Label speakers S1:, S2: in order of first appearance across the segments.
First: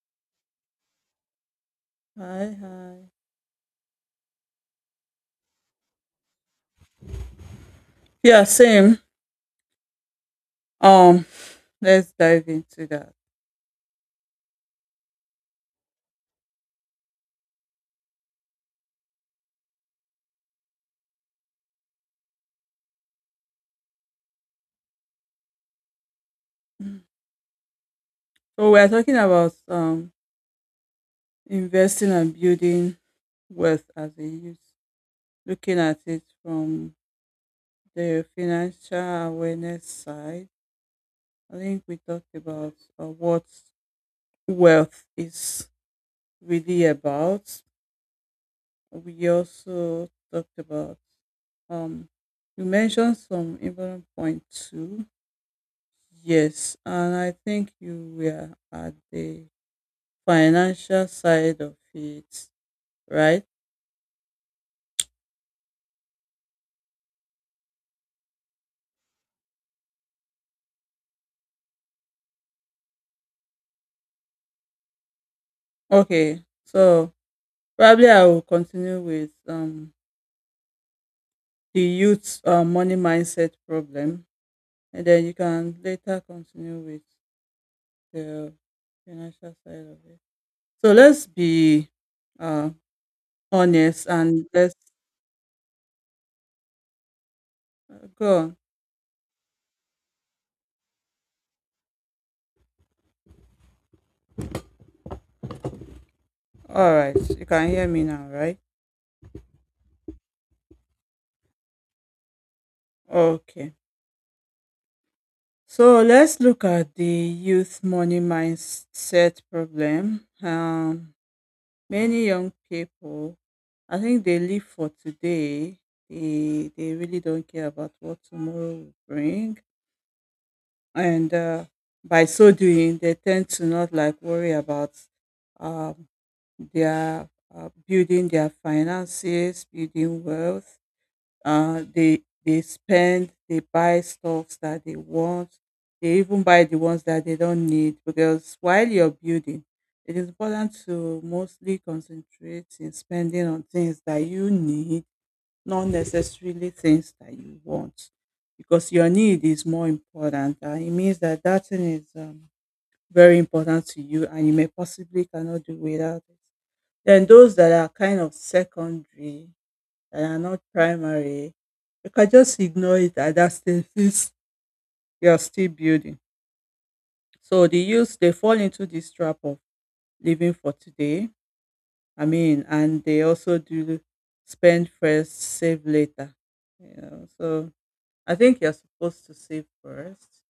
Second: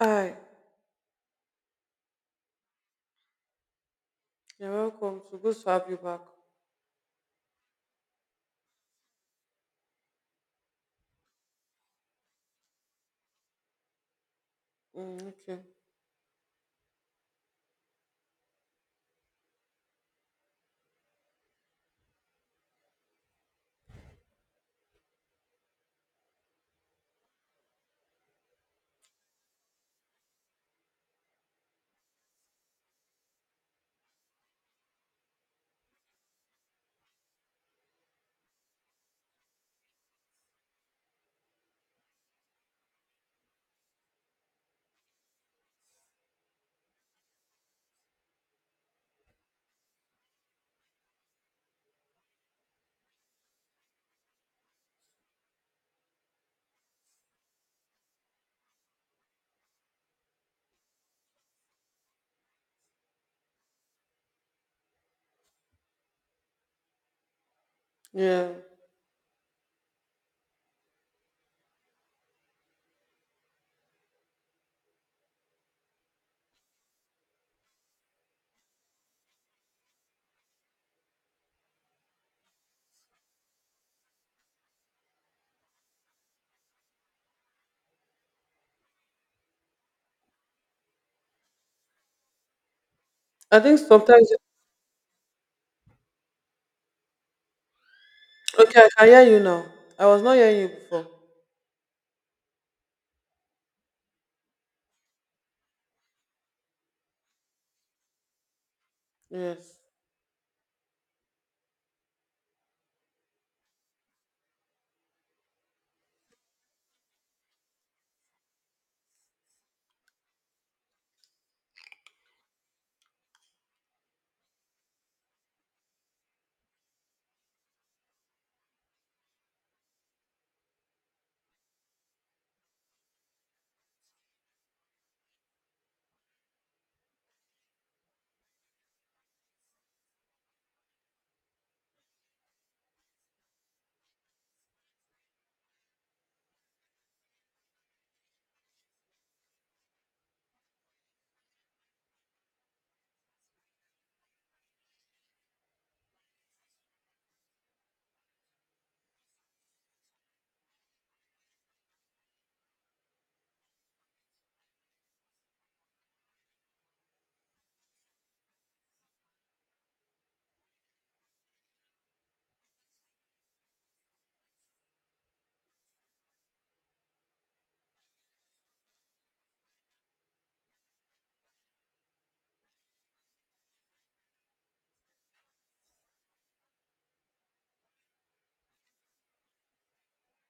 S1: Hi,
S2: Hi, hi.
S1: you're welcome. So good to have you back.
S2: Yeah, same. Um, let's dive into that.
S1: Mm, okay.
S2: So we're talking about investing and building wealth as a youth, looking at it from the financial awareness side. I think we talked about what wealth is really about. We also talked about um you mentioned some important point too. Yes, and I think you were at the financial side of it, right?
S1: Yeah.
S2: Okay, so probably I will continue with the youth money mindset problem, and then you can later continue with the financial side of it. So let's be uh
S1: I think
S2: honest,
S1: sometimes.
S2: and let's go on.
S1: Okay, I can hear you now. I was not hearing you before.
S2: All right, you can hear me now, right?
S1: Yes.
S2: Okay. So let's look at the youth money mindset problem. Many young people, I think they live for today. They really don't care about what tomorrow will bring. And by so doing, they tend to not like worry about um, their building their finances, building wealth. They spend, they buy stuffs that they want. They even buy the ones that they don't need, because while you're building, it is important to mostly concentrate in spending on things that you need, not necessarily things that you want, because your need is more important. And it means that that thing is very important to you, and you may possibly cannot do without it. Then those that are kind of secondary, that are not primary, you can just ignore it at that stage since you are still building. So the youth they fall into this trap of living for today. I mean, and they also do spend first, save later. You know, so I think you're supposed to save first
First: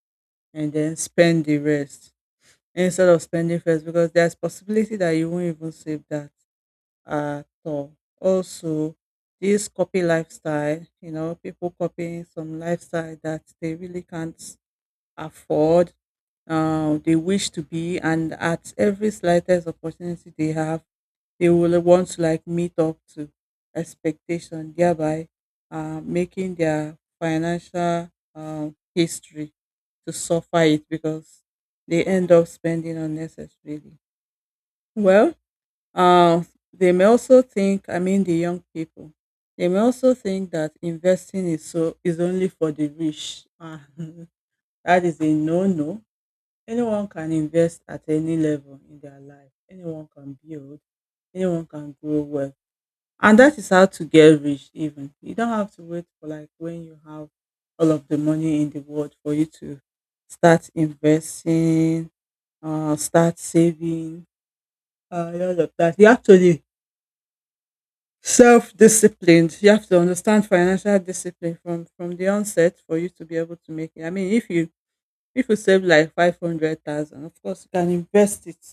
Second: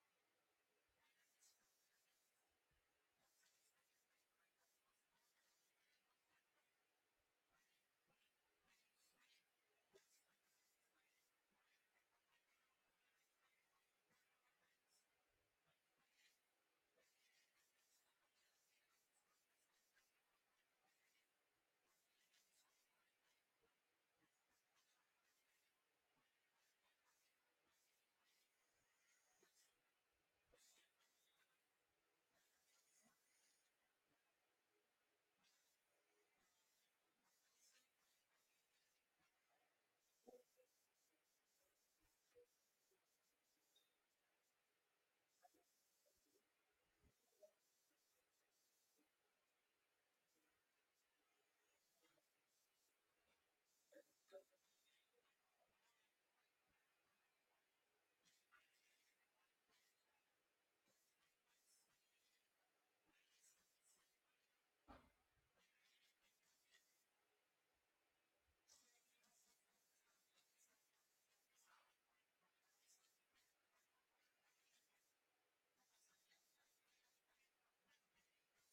S2: and then spend the rest, instead of spending first, because there's possibility that you won't even save that at all. Also, this copy lifestyle, you know, people copying some lifestyle that they really can't afford, they wish to be, and at every slightest opportunity they have, they will want to like meet up to expectation, thereby making their financial uh, history to suffer it, because they end up spending unnecessarily. Well, uh, they may also think, I mean, the young people, they may also think that investing is so is only for the rich. And that is a no-no. Anyone can invest at any level in their life. Anyone can build. Anyone can grow wealth. And that is how to get rich. Even you don't have to wait for like when you have all of the money in the world for you to start investing, start saving, all of that. You actually self-disciplined. You have to understand financial discipline from the onset for you to be able to make it. I mean, if you save like 500,000, of course, you can invest it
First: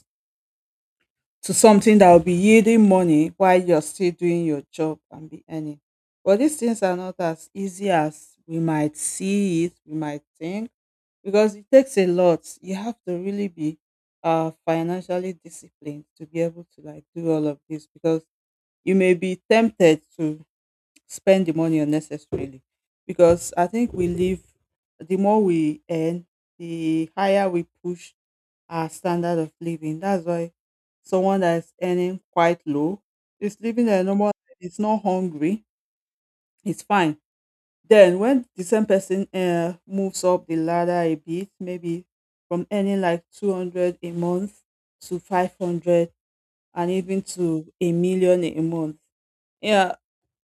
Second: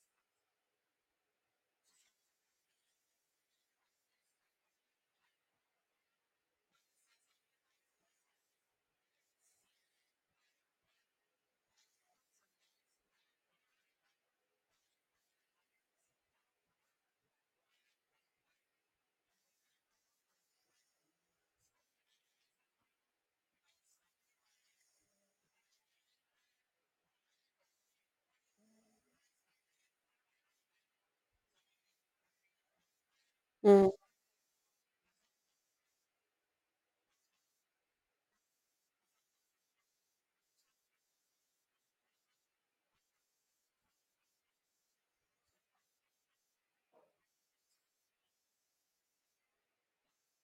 S2: to something that will be yielding money while you're still doing your job and be earning. But these things are not as easy as we might see it, we might think, because it takes a lot. You have to really be financially disciplined to be able to like do all of this, because you may be tempted to spend the money unnecessarily, because I think we live the more we earn, the higher we push our standard of living. That's why someone that is earning quite low is
S1: Mm,
S2: living a normal life, it's not hungry, it's fine. Then when the same person moves up the ladder a bit, maybe from earning like 200 a month to 500 and even to a million a month, yeah,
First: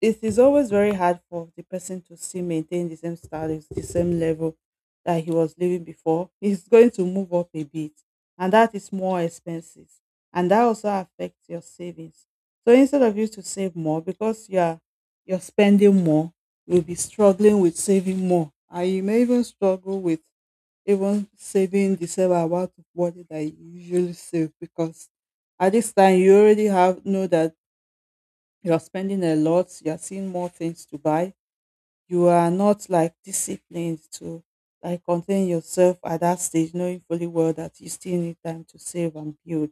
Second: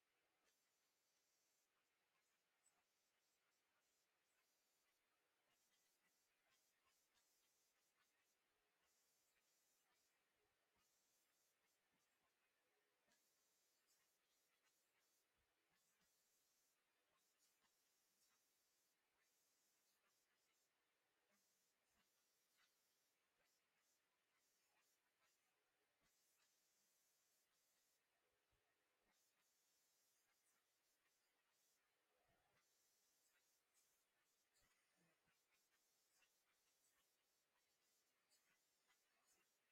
S2: it is always very hard for the person to still maintain the same status, the same level that he was living before. He's going to move up a bit, and that is more expenses, and that also affects your savings. So instead of you to save more, because you are you're spending more, you'll be struggling with saving more, and you may even struggle with even saving the same amount of money that you usually save, because at this time you already have know that you're spending a lot, you're seeing more things to buy, you are not like disciplined to like contain yourself at that stage, knowing fully well that you still need time to save and build,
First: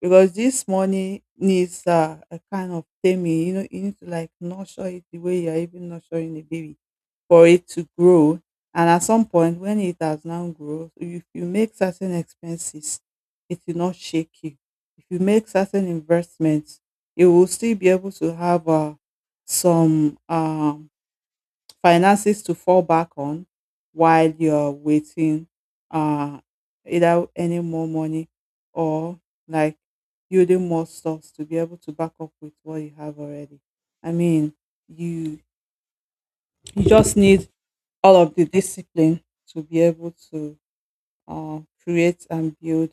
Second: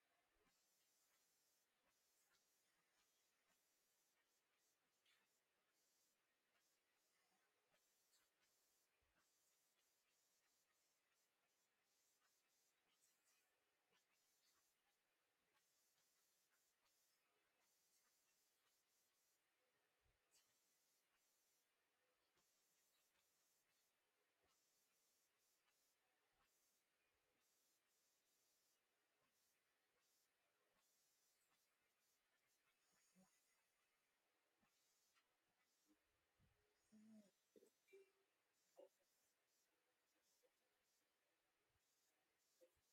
S2: because this money needs a kind of taming, you know, you need to like nurture it the way you're even nurturing a baby for it to grow. And at some point, when it has now grown, if you make certain expenses, it will not shake you. If you make certain investments, you will still be able to have some finances to fall back on while you're waiting uh, either any more money or like building more stocks to be able to back up with what you have already. I mean, you you just need all of the discipline to be able to create and build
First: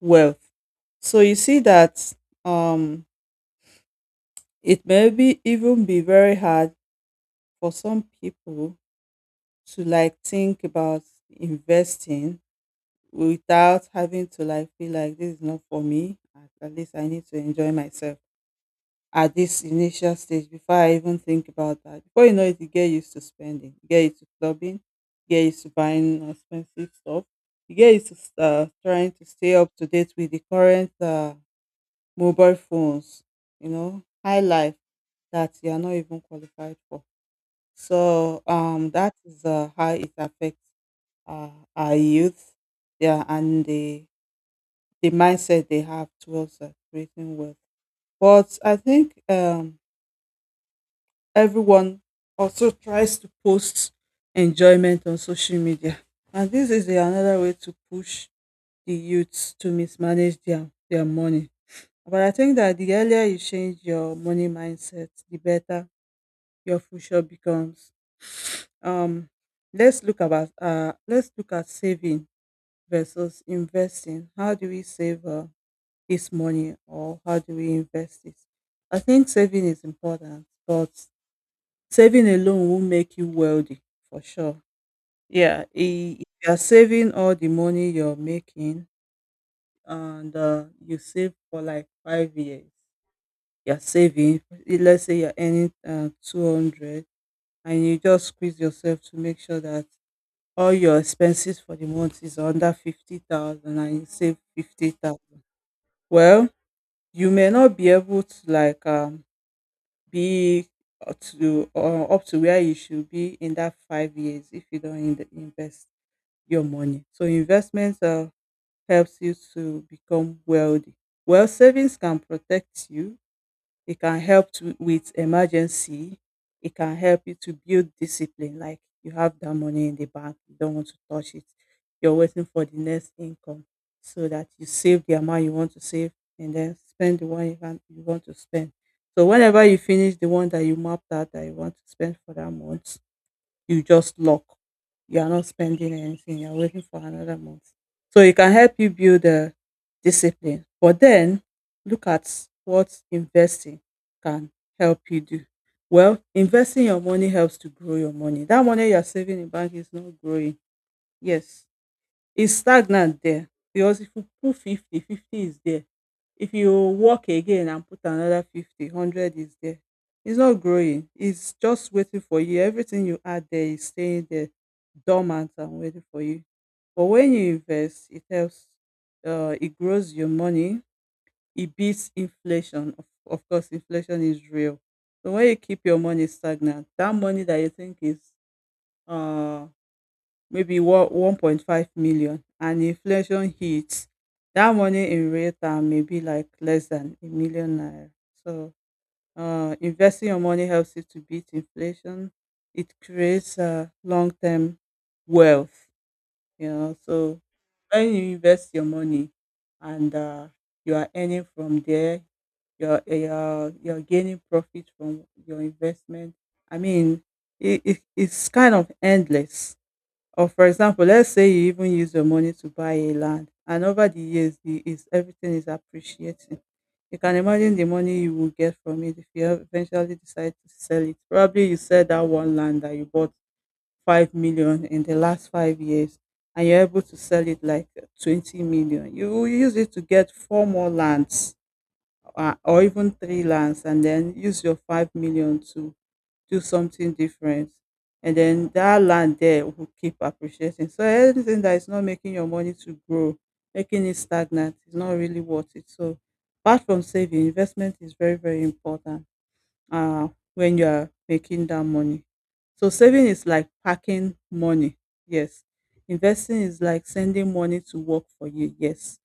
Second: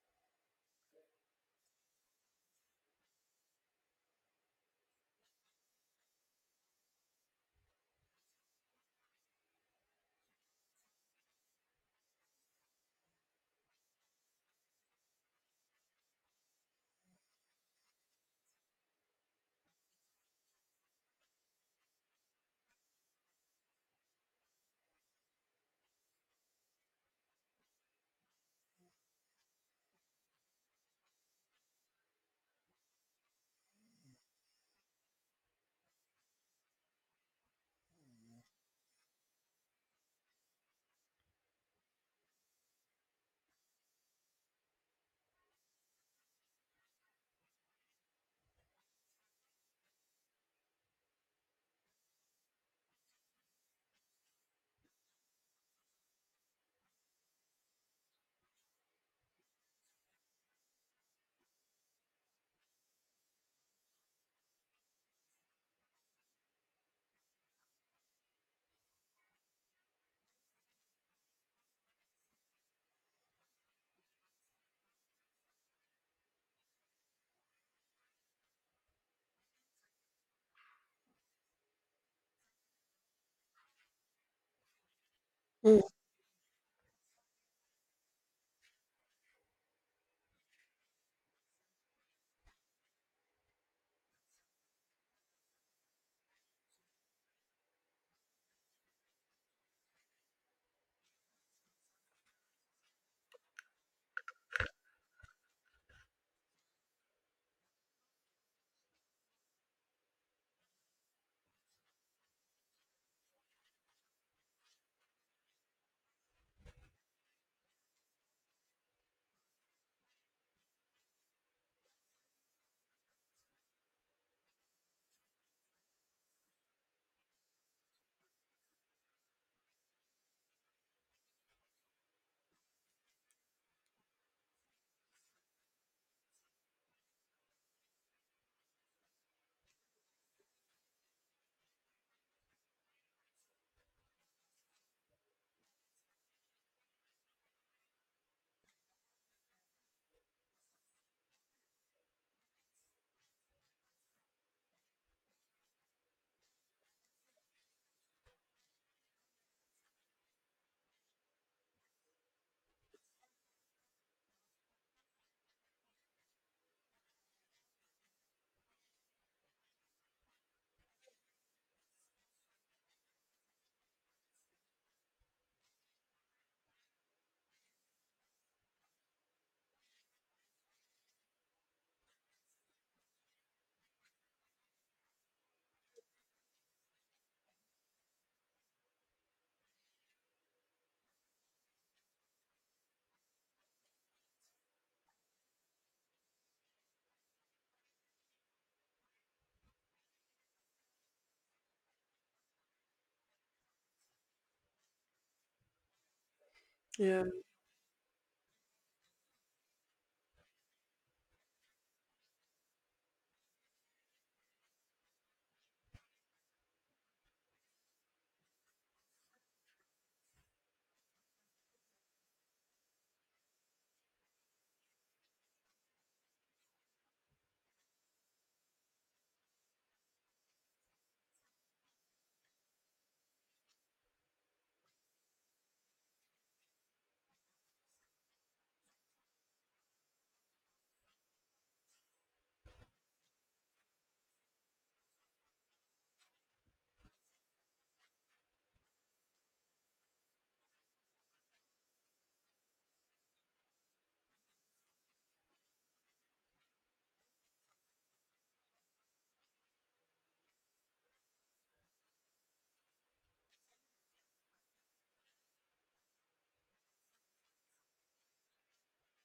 S2: wealth. So you see that um, it may be even be very hard for some people to like think about investing without having to like feel like this is not for me. At least I need to enjoy myself at this initial stage before I even think about that. Before you know it, you get used to spending, you get used to clubbing, you get used to buying expensive stuff, you get used to trying to stay up to date with the current mobile phones, you know, high life that you are not even qualified for. So that is how it affects uh, our youth, yeah, and the mindset they have towards creating wealth. But I think everyone also tries to post enjoyment on social media. And this is another way to push the youths to mismanage their money. But I think that the earlier you change your money mindset, the better your future becomes. Um, let's look at saving versus investing. How do we save this money, or how do we invest it? I think saving is important, but saving alone won't make you wealthy for sure. Yeah,
S1: mm,
S2: I- if you're saving all the money you're making, and you save for like 5 years, you're saving, I- let's say you're earning 200, and you just squeeze yourself to make sure that all your expenses for the month is under 50,000 and you save 50,000. Well, you may not be able to like be to or up to where you should be in that 5 years if you don't in- invest your money. So investment helps you to become wealthy. Well, savings can protect you. It can help to, with emergency. It can help you to build discipline. Like you have that money in the bank, you don't want to touch it. You're waiting for the next income, so that you save the amount you want to save and then spend the one you, can, you want to spend. So whenever you finish the one that you mapped out that you want to spend for that month, you just lock. You are not spending anything. You're waiting for another month. So it can help you build a discipline. But then look at what investing can help you do. Well, investing your money helps to grow your money. That money you're saving in bank is not growing. Yes, it's stagnant there, because if you put 50, 50 is there. If you work again and put another 50, 100 is there. It's not growing. It's just waiting for you. Everything you add there is staying there dormant and waiting for you. But when you invest, it helps. It grows your money. It beats inflation. Of course, inflation is real. So when you keep your money stagnant, that money that you think is uh maybe one 1.5 million, and inflation hits, that money in real term may be like less than a million naira. So investing your money helps you to beat inflation. It creates long term wealth, you know.
S1: yeah.
S2: So when you invest your money and you are earning from there, you're gaining profit from your investment. I mean, it's kind of endless, or for example, let's say you even use your money to buy a land, and over the years the is everything is appreciating. You can imagine the money you will get from it if you ev- eventually decide to sell it. Probably you sell that one land that you bought 5 million in the last 5 years and you're able to sell it like 20 million. You will use it to get four more lands, or even three lands, and then use your 5 million to do something different. And then that land there will keep appreciating, so anything that is not making your money to grow, making it stagnant, is not really worth it. So apart from saving, investment is very very important uh, when you are making that money. So saving is like packing money. Yes. Investing is like sending money to work for you. Yes.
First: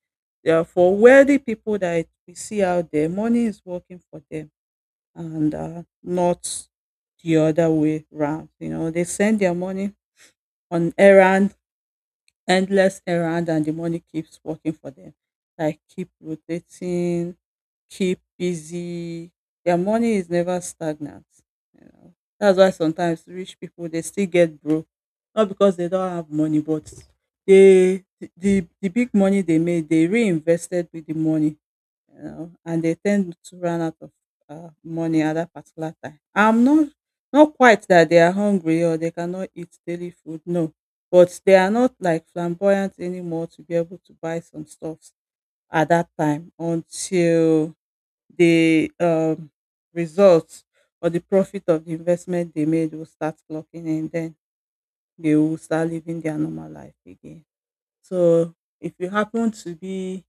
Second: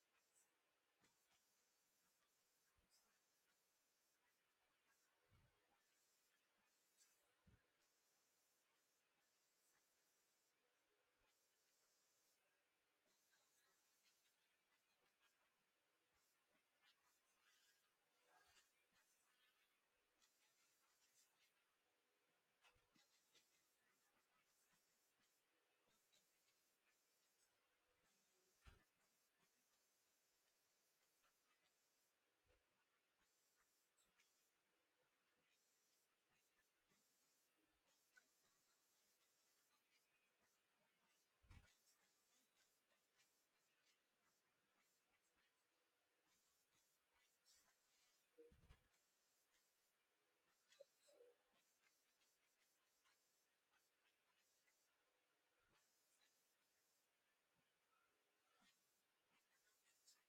S2: Yeah, for wealthy people that we see out there, money is working for them and not the other way round. You know, they send their money on errand, endless errand, and the money keeps working for them. Like keep rotating, keep busy. Their money is never stagnant, you know. That's why sometimes rich people they still get broke. Not because they don't have money, but the big money they made, they reinvested with the money, you know, and they tend to run out of money at that particular time. I'm not Not quite that they are hungry or they cannot eat daily food, no, but they are not like flamboyant anymore to be able to buy some stuffs at that time until the results or the profit of the investment they made will start clocking in. Then they will start living their normal life again. So if you happen to be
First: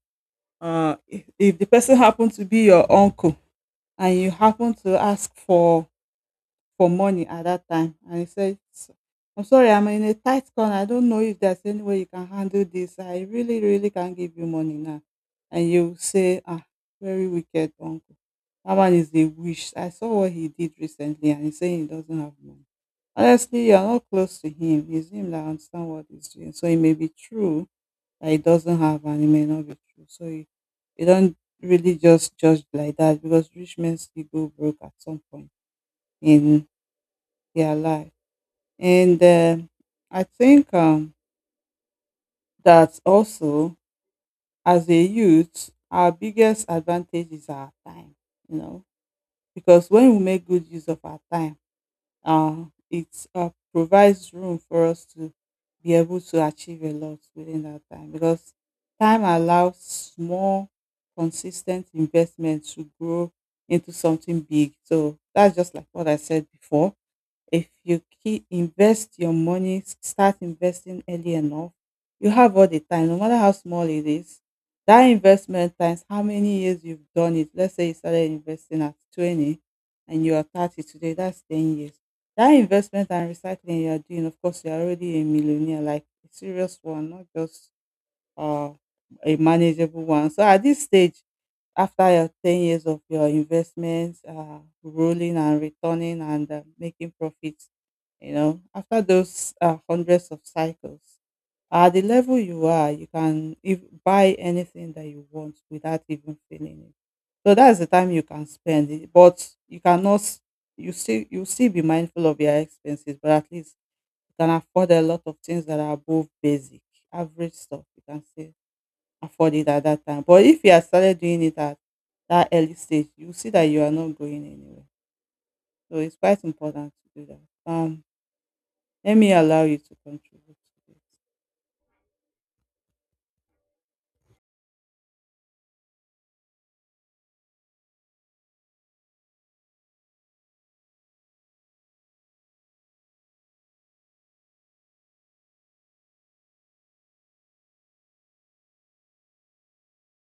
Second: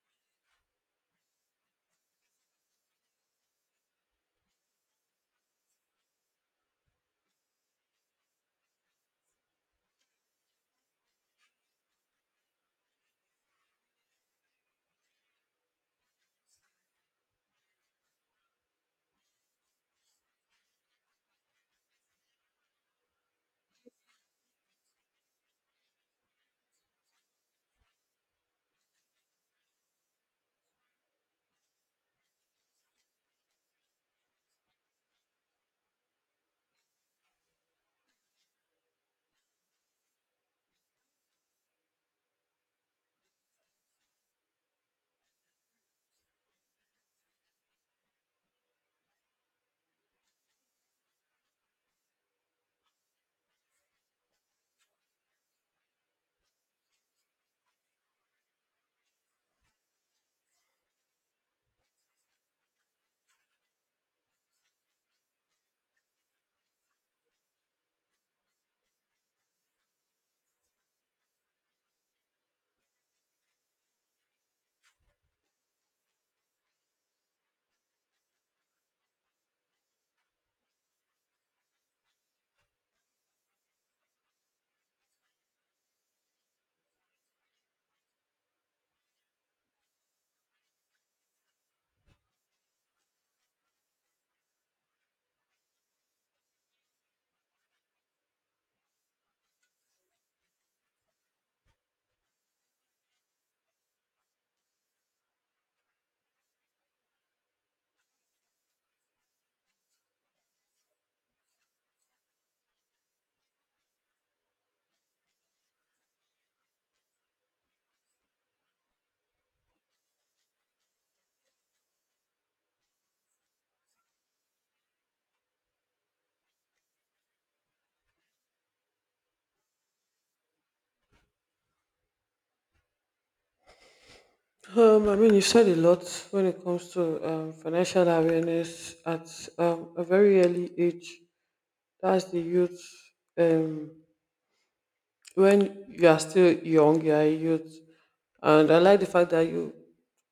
S2: if the person happened to be your uncle and you happen to ask for money at that time and you say, I'm sorry, I'm in a tight corner, I don't know if there's any way you can handle this, I really really can't give you money now," and you say, "Ah, very wicked uncle, that one is a wish, I saw what he did recently and he's saying he doesn't have money." Honestly, you're not close to him, it's him that understand what he's doing, so it may be true that it doesn't have and it may not be true. So you don't really just judge like that, because rich men still go broke at some point in their life. And I think that also, as a youth, our biggest advantage is our time, you know, because when we make good use of our time, Uh, it provides room for us to be able to achieve a lot within that time, because time allows small, consistent investment to grow into something big. So that's just like what I said before: if you keep invest your money, start investing early enough, you have all the time, no matter how small it is. That investment times how many years you've done it. Let's say you started investing at 20 and you are 30 today, that's 10 years. That investment and recycling you are doing, of course, you're already a millionaire, like a serious one, not just or a manageable one. So at this stage, after your 10 years of your investments, rolling and returning and making profits, you know, after those hundreds of cycles, at the level you are, you can if, buy anything that you want without even feeling it. So that's the time you can spend it. But you cannot, you still be mindful of your expenses, but at least you can afford a lot of things that are above basic, average stuff, you can say afford it at that time. But if you had started doing it at that early stage, you see that you are not going anywhere. So it's quite important to do that. Let me allow you to contribute to this.
S1: I mean, you said a lot when it comes to financial awareness at a very early age. That's the youth. Um, when you are still young, you are a youth, and I like the fact that you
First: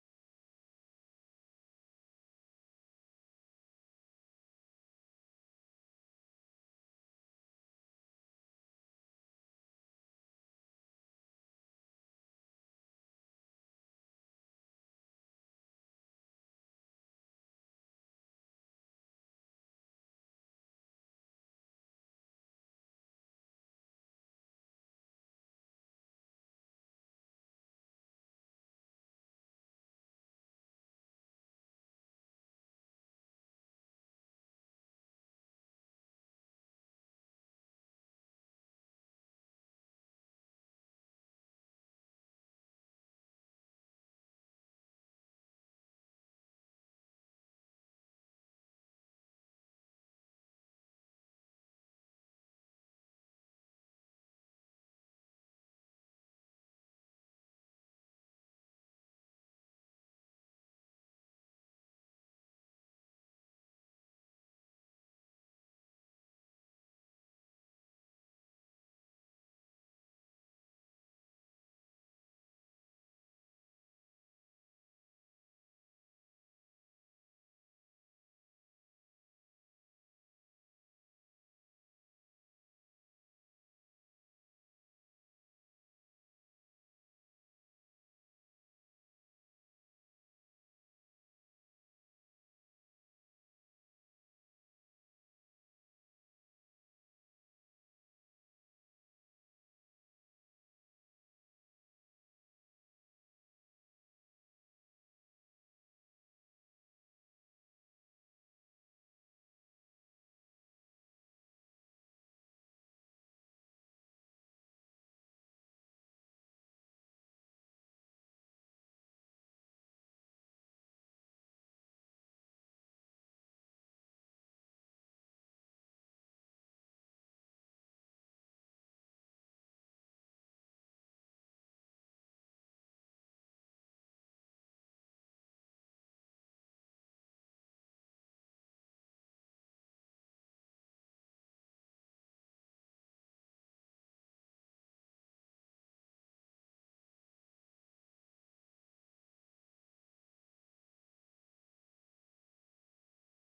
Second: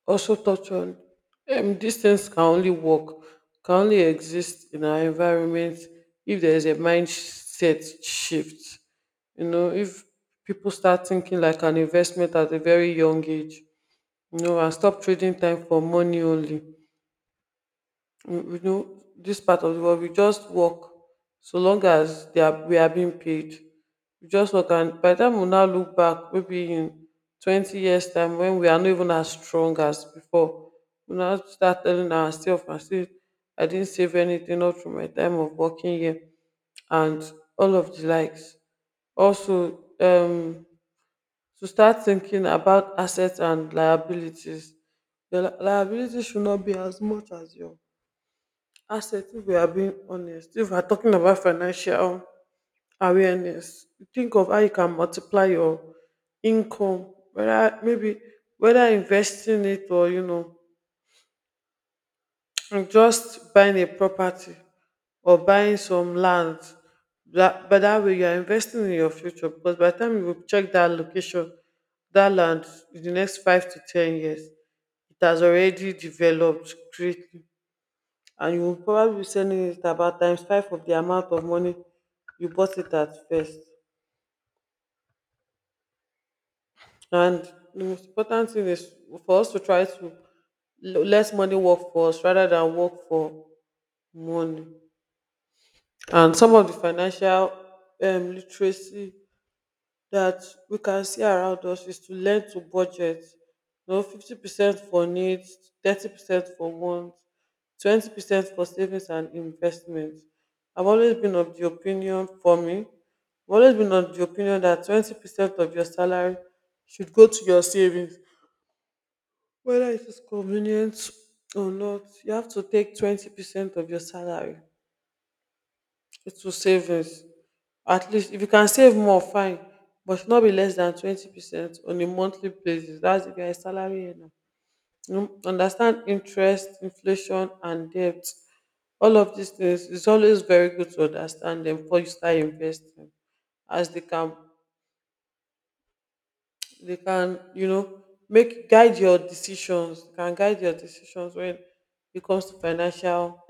S1: also touch on these things can only work, can only exist in our environment if there is a mindset shift. You know, if people start thinking like an investment at a very young age, you know, and stop trading time for money only, we know this part of the world, we just work so long as they are we are being paid. We just work, and by the time we now look back, maybe in 20 years time, when we are not even as strong as before, we now start telling ourselves and say, I didn't save anything not through my time of working here, and all of the likes. Also, to start thinking about assets and liabilities, the liability should not be as much as your assets. If we are being honest, if we are talking about financial awareness, think of how you can multiply your income, whether maybe, whether investing it, or, you know, and just buying a property or buying some land. That, but that way you are investing in your future, because by the time you will check that location, that land in the next 5 to 10 years, it has already developed greatly, and you will probably be sending it about times five of the amount of money you bought it at first. And the most important thing is for us to try to let money work for us rather than work for money. And some of the financial literacy that we can see around us is to learn to budget. You know, 50% for needs, 30% for wants, 20% for savings and investments. I've always been of the opinion, for me, I've always been of the opinion that 20% of your salary should go to your savings. Whether it is convenient or not, you have to take 20% of your salary it will savings. At least if you can save more, fine. But should not be less than 20% on a monthly basis. That's if you're a salary earner. Mm, understand interest, inflation, and debt. All of these things, it's always very good to understand them before you start investing, as they can, you know, make guide your decisions. Can guide your decisions when it comes to financial